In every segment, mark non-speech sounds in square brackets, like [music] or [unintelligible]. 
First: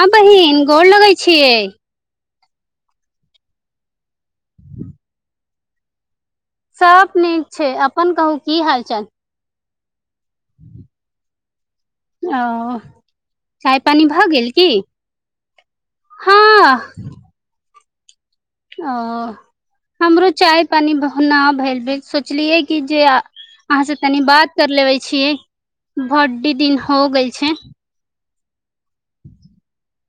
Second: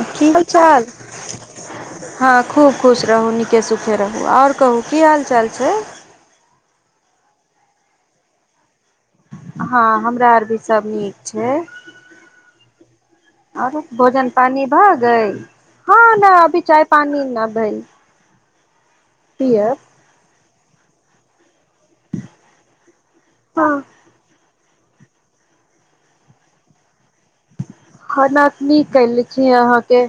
हँ की हाल बहिन गोर चाल लगैय छियै हँ खूब खुश रहू नीके सुखे रहू आओर कहू की हाल चाल छै सब नीक छै अपन कहू की हाल चाल हँ हम चा आओर भी सब नीक छै हँ ओ चाय आरो पानी भऽ भोजन गेल की पानी भऽ गेल हँ न अभी चाय पानी न भयल ओ हमरो चाय पानी बहन ना भेल जे सोचलियै कि जे अहाँ से हँ तनी बात कर लेबे छियै बड्डी दिन हो गइल छै ख कयले छी अहाँके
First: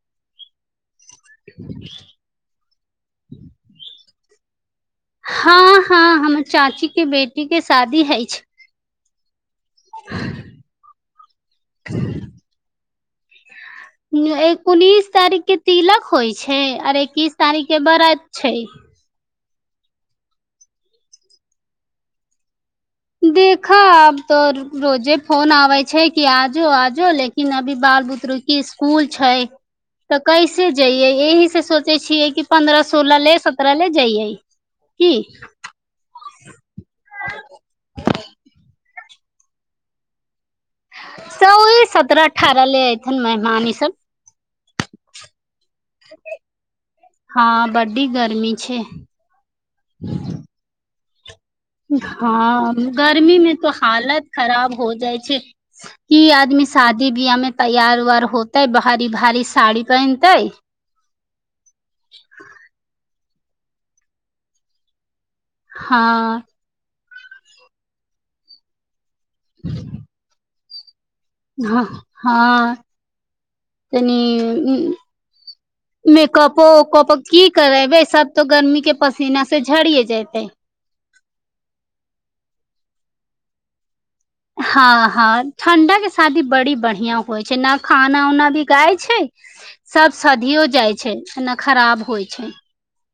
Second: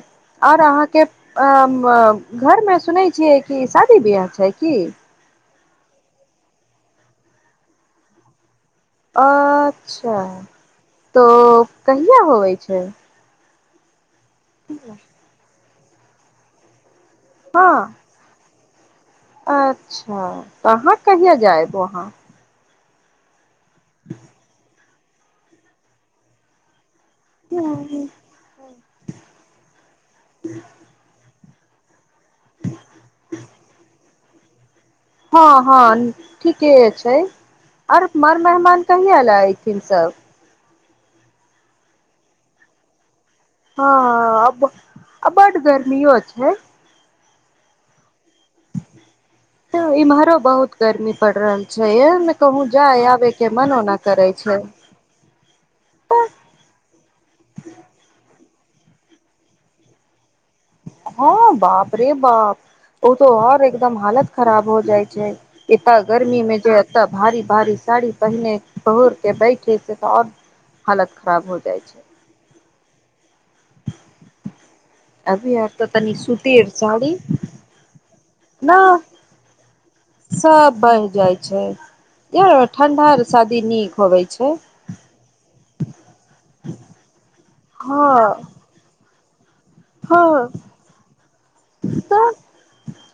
आओर अहाँके अ म घरमे सुनय छियै कि शादी ब्याह छै कि हँ हँ हमर चाची के बेटी के शादी हय छै अ अच्छा त कहिय होइ छै एक उनीस तारीखकें तिलक होइ छै आर एक किस हँ तारीखके व्रत छै [inaudible] अच्छा त अहाँ कहिया जायब वहाँ दे खब त रोजे फोन आबय छै कि आजो आज ओ लेकिन अभी बाल बुतरुकें इसकूल छै तऽ कैसे जइयै एहि से [unintelligible] छियै कि पन्द्रह सोलह ले सत्तरह ले जइयै की हँ हँ ठीके छै आर मर मेहमान कहि अला एऐथिन सब सओए सतरह अठारह ले थिन मेहमान ई सब अबर गर्मीओ छै हँ बडी ग तऽ इम्हरो बहुत गरमी हँ आबे के गरमीमे तऽ मनो न हालत करे छै खराब हो जाइ छै कि आदमी शादी बियाहमे तैयार वयार हो तऽ भारी भारी सााड़ी पहिनतै हँ बाप रे बाप ओ तो आओर एकदम हालत खराब हो जाइ छै एतऽ हँ गर्मी मे जे तऽ भारी भारी साड़ी पहिने बहुत के बैठे छै तओ हालत खराब हो जाइ छै हँ तनी अभी आर तऽ तनी मेकअप सूतीर ओकप साड़ी की करे बैस तो गर्मी के न पसीना से झड़ त सब बनि जाइ छै यार ठण्डा र शादी नीक होबै छै हँ हँ ठण्डा के शादी बड़ी बढ़िया हए जेना खाना हँ उना भी गााय छै सब हँ सधियो जाइ छैना खराब होइ तऽ छै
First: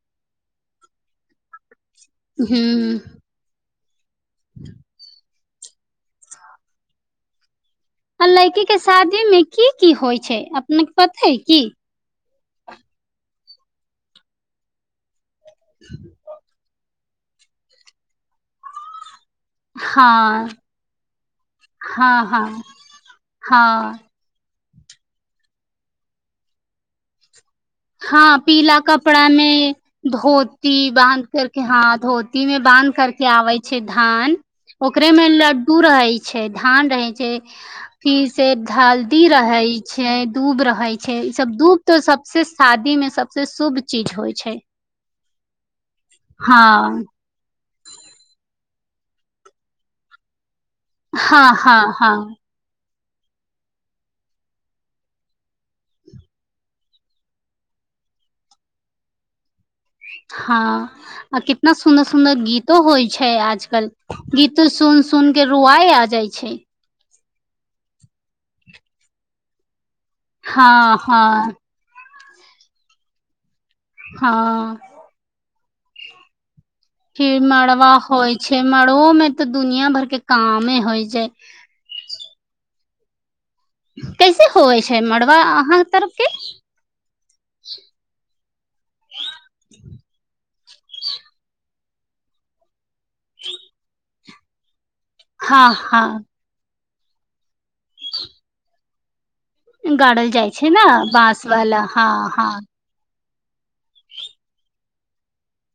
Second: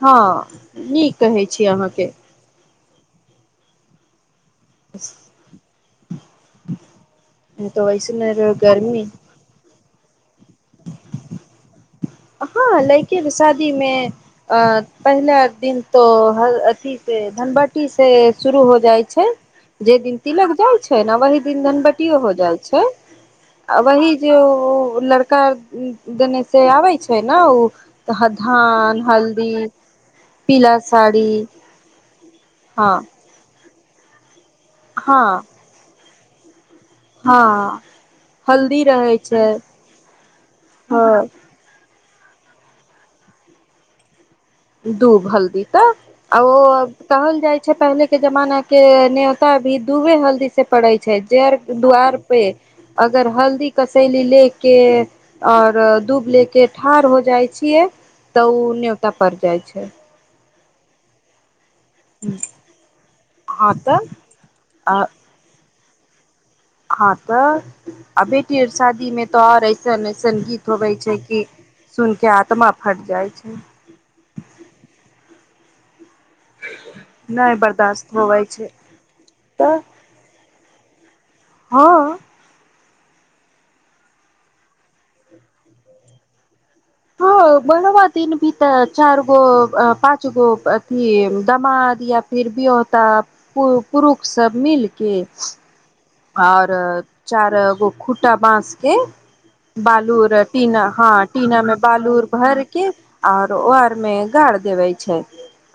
हँ न कहै छी अहाँ हँ अ [inaudible] वैसने रह अलाइकी क गर्मी शादी मे की की होइ छै अपने के पते है की हँ लेके कि शादी मे अ पहला दिन तो अी से धनबट्टी से शुरू हो जाइ छै जेहि दिन हँ तिलक जाइ छै ने वही दिन धनबट्टियो हँ हो जाइ हँ छै आ हँ वही जे ओ लड़का देने से आबे छै त ने हँ पीला कपड़ा हल्दी में पीला धोती बानध साड़ी करके हँ धोती में बानध हँ करके आबै छै धान ओकरे मे हँ लड्डू रहै छै छठ धान रहै छै हँ फिर से हल्दी रहै छै दूध रहै छै हँ ई सब दूप तो सबसँ शादी मे सबसे शुभ चीज होइ छै दूभ हल्दी तऽ आउ हँ हो तहन जाइ पहिले के जमाना के न्योता भी दुबे हल्दी से पड़ै छै हँ हँ ज हँ दुवार पे अगर हल्दी कसैली ले के और दूध ले के ठाढ़ हो जाइ छियै तऽ ओ न्योता परड़ जाय छय हीक हँ आ क ना सुदर सुंदर गीतो होइ छै हँ आजकल तऽ गीतो सुन सुन के रुआ आय भ जाइ छै ह तऽ आ बेटी शादी मे तो आर संगीत हँ होवे छै कि हँ सुन कि आत्म फट जाइ छै हँ फिर नहि मड़बा बर्दाश्त होइ होबै छै मड़ब मे तऽ दुनिया भर के कामे होइ छै हँ कैसे होइ छै मड़वा अहाँ तरफ के हँ बनब दन भी त चार गो पाँच चुनवो अथी दमाद या फिर भी तऽ प पुरुख सभ मिल हँ हँ आऔर चार गो खुटा बाँस के गाड़ल बालूर जाइ छै ने टीना हँ बाँस टीना मे वाला हँ बालूर हँ भरके आर ओर मे गाड़ देवे छै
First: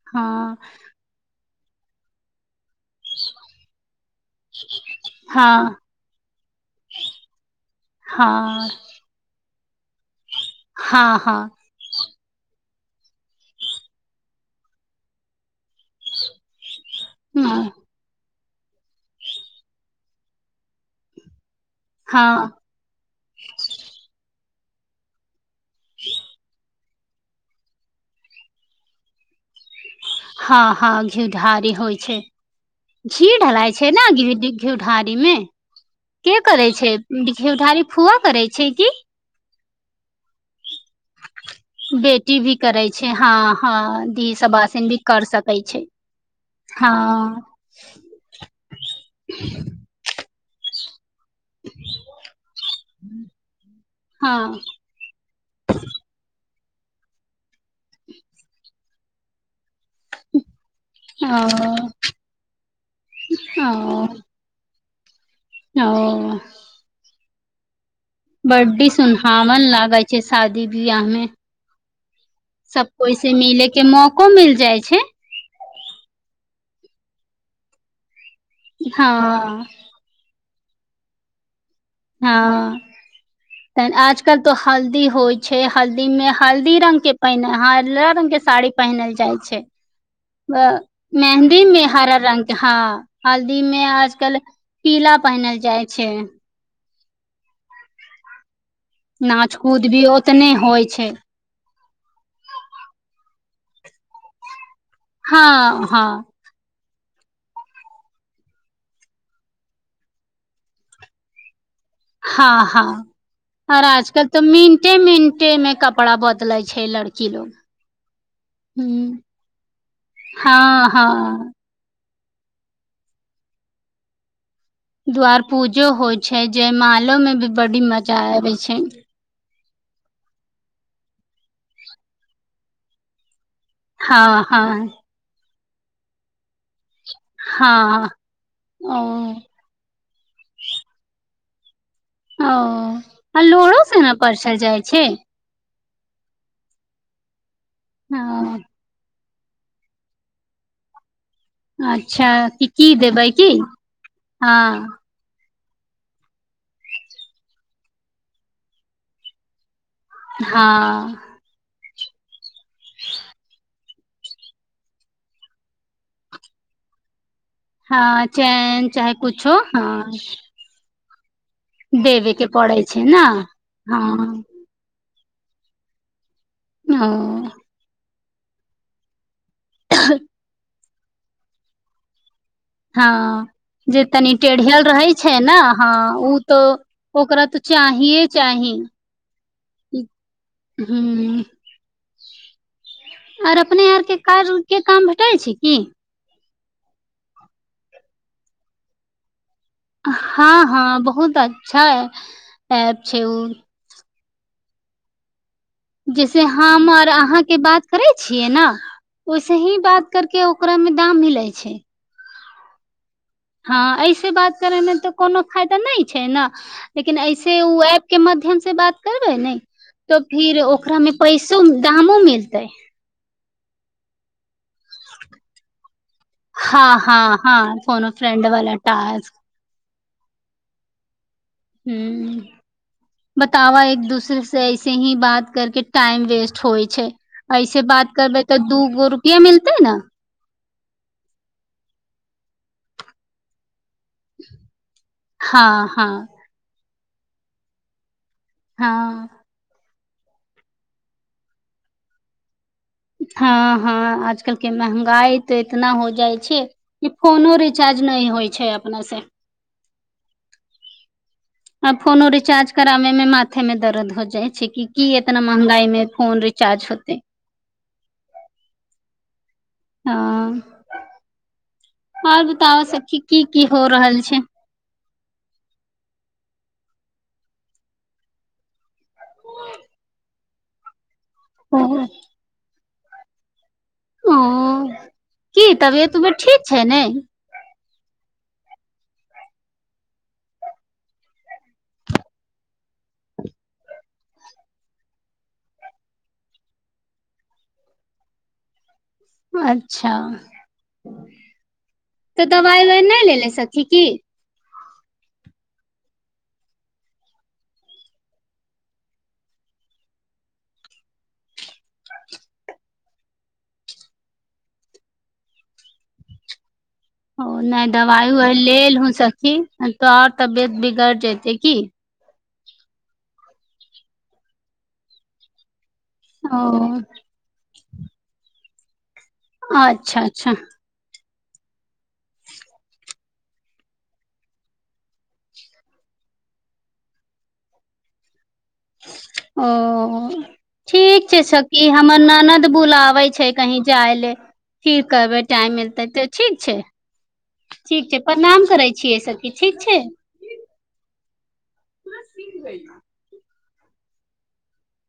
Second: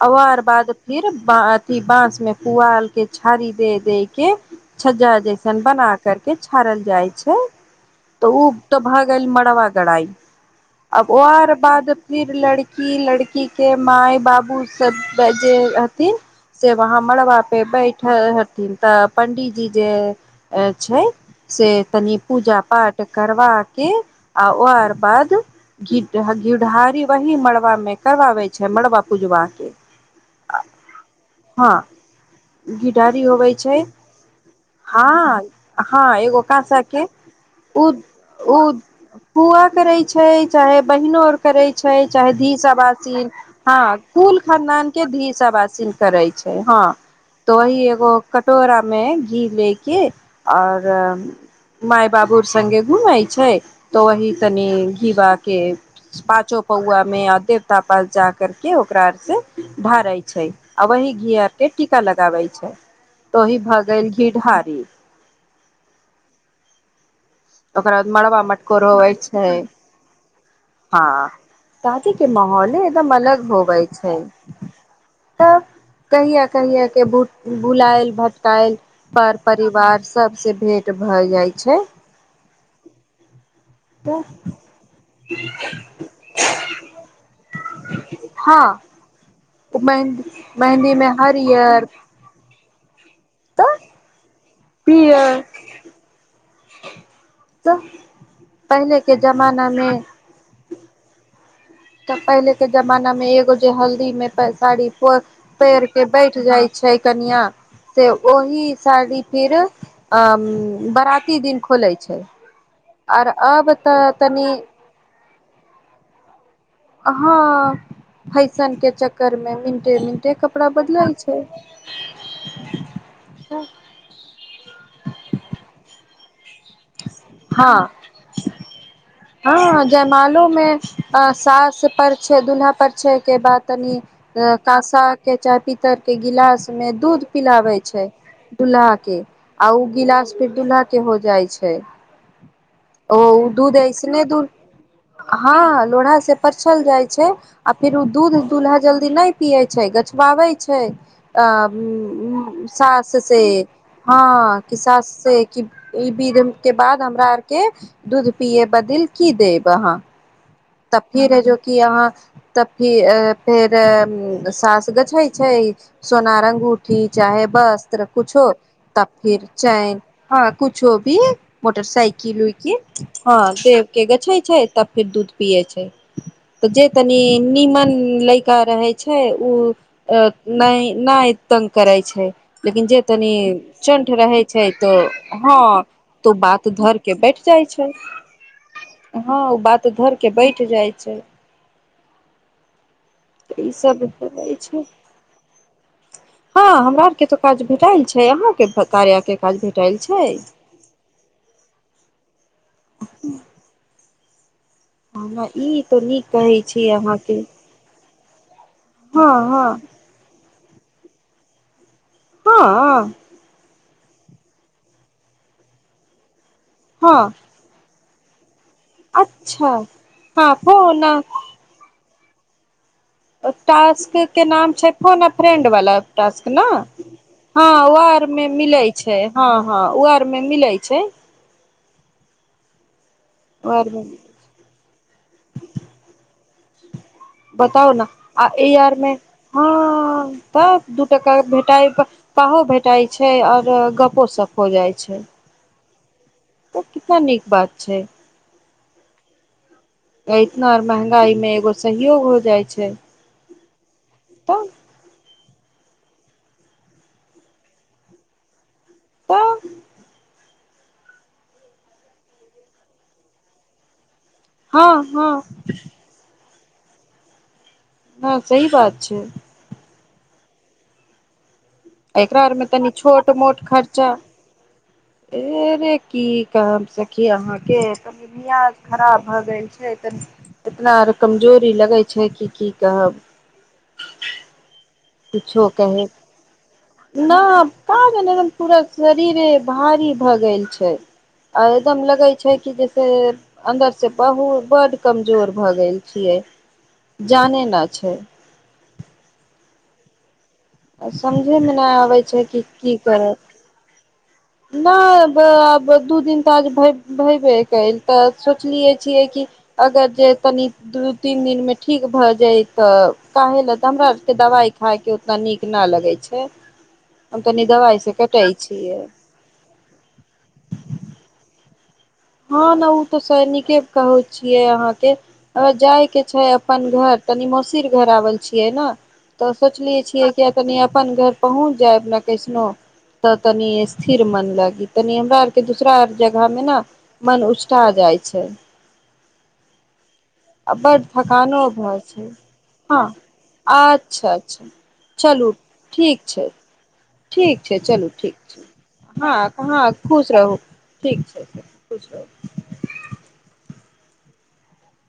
आओर आर हँ बाद फिर बाद की बाँसमे पुआल के छारी दे दे के छजा संपन्न हँ अहा करते छड़ल जाय छय त ऊ हँ त भ गेल जे मड़वागढ़इ आब हँ हँ आओर बाद फिर लड़की लड़की के मााय बाबू सब जे हथिन से वहाँ मड़बा पे हँ बैठल छथिन तऽ पण्डीजी जे अ छै से तनि हँ पूजा पाठ करबा के आ ओर बाद घीढ घिढारी वही मड़बामे करबाबय छै मड़बा पूजवा के हँ हँ घी ढारी हँ होइ छै घिढारी घी होवे ढलाय छै ने घी घी हँ ढारी मे हँ के एगो करै काँसा के घिढारी उ फुआ करै छै उ कि फुआ करय छै चाहे बहिनो आर करय छै चाहे बेटी भी करै छै धिसवासीन हँ हँ दी कुल सबासिन भी खानदानकें कर सकै छै धीसवासीन करय छै हँ तो वही एगो कटोरामे घी आओर माय बाबू संगे घुमय छै तऽ वही हँ तनि घीवा के पांचो पौआमे अधे तपल जा करके ओ ओकरा आओर से ढारय छैइ आ वही घी ओ आरके टीका लगाबय छै त ओही ओ भ' गेल थारी ओ ओकरा बाद मड़बा बड्डी मटकोर होवे छै सुनहावन लागै छै शादी बिआहमे तऽ त' के माहौले एकदम अलग होबय के छै मौको मिल जाइ छै त' कहिया कहिया के बुलायल भट यल हँ पर परिवार सबसे भेट भय जाइ छै हँ त' आजकल तो हल्दी होइ छै हल्दीमे हल्दी रंगकें पहिनल रंग के साड़ी हँ पहिनल जाइ छैइ मेहदी छै मेहन्दी मे मेहन्दीमे हरियर हरा रंगके हां तऽ हल्दीमे आजकल पीला पियर पहिनल जाइ छै तऽ पहिले के नाच जमाना कूद मे भी ओतने होइ छै तऽ पहिलेकें जमानामे एगो जे हल्दीमे प साड़ी ओ हँ पेढ़ के हँ बैठ जाइ छै छै कनिया से ओहि साड़ी फेर अं बराती दिन खोलय छै हँ आर आजकल तऽ मिंटे मिंट के मे कपड़ा बहुत हँअ फैशन ह के चक्कर मे मिनटे मिनटे कपड़ा हँ बदलय छैइ हँ त द्वार पूजो होइ छैइ जयमालो में भी बडी हँ मजा आबय छै हँ जयमालो में अ सास परछै दुल्हा परछैे के बाद तनी हँ हँ काँसा के चाह पीत तल के गिलास में दूध पिलाबै छैई हँ दुल्हा के ओ आ ऊ गिलास फेर दुल्हा के हो जाइ छै छै ओ आ लोढ़ो से ने ऐसने दूध परछल जाइ छै हँ लोढ़ा से परछल जाइ छै आ फिर ओ दूध दुल्हा जल्दी नइ पियै छैइ गछवाबै छै अं अच्छा कि की सास देबै से की हँ कि हँ सास से ई विध हम के बाद हमरा आर के दूध पिये बदिल की देब अहाँ तऽ हां फिर जोकि अहाँ तऽ फि फेर सास गछै छै सोनार अंगूठी चाहे वस्त्र हँ कुछो चैन तब चाहे फिर कुछो चैन हँ कुछो इहे मोटर देबे सााइकिल के उइकिल पड़ै छै ने हँ देब के गछै हँ छैइ तब फेर दूध पीअइ छै तऽ जे तनी ओ नीमन लैक रहै छै ओ अ नहि नहि तंग करै छै लेकिन जे तनी हँ जे चंठ तनी रहै छै टेढ़ियल तऽ रहै छै ने हँ तो ओ तऽ बात धर के बैठ ओकरा तऽ जाइ छैइ चाहिए चाही हँ ओ बात धर के बैठ जाइ छै ह आर तऽ अपने ईसभ आरके कार्य होइ उर के छै काम भेटल छैइ की हँ हमरा आर के तो काज भेटायल छैइ अहाँ के त कार्या के हां हां बहुत अच्छा ऐप छै उ [unintelligible] नीक जैसे कहै छी हम आर अहाँके बात करै छी छियै न हँ हँ ओइसही बात करके ओ ओकरामे दाम मिलै छै हंअ् हँ ऐसे बात करे मे तऽ कोनो फायदा नई छै न लेकिन हँ ऐसे उ ऐप के माध्यम बात करबै न अच्छा तऽ हँ फिर ओकरा फोन मे पैसो दामो मिल तै टास्क के नाम छै फोन ए फ्रेंड वाला टास्क ना हँ हँ हँ हा फोनो हर फ्रेंड मे वाला मिल छै टास्क ह ह मे मिलै छै हू ओ बतावा आर मे एक दूसरे से ऐसे ही बात करके टाइम वेस्ट होय छै ऐसे बताउ ने बात करबै आ तऽ ए आर दूगो मे रुपआ मिलतै नए हँ तऽ दू टका भेटाइ पाहो भेटाइ छै आओर गपो सप हो हँ हँ त कस नीक बात छै हँ इतना आ महंगाई मे एगो सहयोग हो जाइ छै हँ हँ आजकल तऽ के महगाई तऽ इतना हो जाइ छै कि फोनो रिचार्ज नहि होइ छै कोन से तऽ आ फोन रिचार्ज कराबे में माथे में दर्द हो जा छै क हँ की हँ इतना महंगाई मे फोन रह छै चार्ज होत ह सही बात छै हँ एकरा आर आरमे बताबऽ तनि सकी छोट की की मोट हो खर्चा रहल छै ए रे की काम सखी अहा कय खराब भऽ गै छै त इतना र कमजोरी लगे छै की की कहब ह किछो की तबियत उबियत ठीक छैय ने कारण एकदम पूरा शरीरे भारी भऽ गेल छैय आ एकदम लगै छैय कि जैसे अन्दरसँ बहुत बड्ड कमजोर भऽ गेल छियै जानै नहि छैय अच्छा आ समझयमे नहि आबै तऽ छैय कि दवाइ की उवाइ नहि लेले करत सखी की नहि अब आब दू दिन तऽ आज भेबे कईब तऽ सोचलियै छियै कि अगर जे तनी दू तीन दिनमे ठीक भए जाय तऽ काहे ल तऽ हमरा आरके दवाइ खायके उतना नीक ना लगै छैय। ओ नहि दवाइ उवाइ ले लहू सखी नहि तो आओर तबियत बिगड़ जेते की हँ ने ओ तऽ सै निके कहैत छियै अहाँके अहाँ जाय के छैय ओ अपन घर तनी मोसीर घर आवल छैय। छियै ने तऽ सोचलियै अच्छा छियै अच्छा कि कनि अपन घर पहुँच जायब ने कैसनो तऽ तनि स्थिर मन लागी तनि हमरा आरके दूसरा आर जगह मे न मन उचटा जाइ छैय। ओ बड्ड ठीक छैय थकानो सखी भऽ हमर छै ननद हँ बुलाबै छैय कहीं जाय अच्छा ले अच्छा फिर कहबै चलू टाइम मिलतै तऽ छै ठीक छैय। ठीक छैय चलु ठीक छैय छियै सखी हँ ठीक हाँ छै खुश रहू। ठीक छैय खुश रहू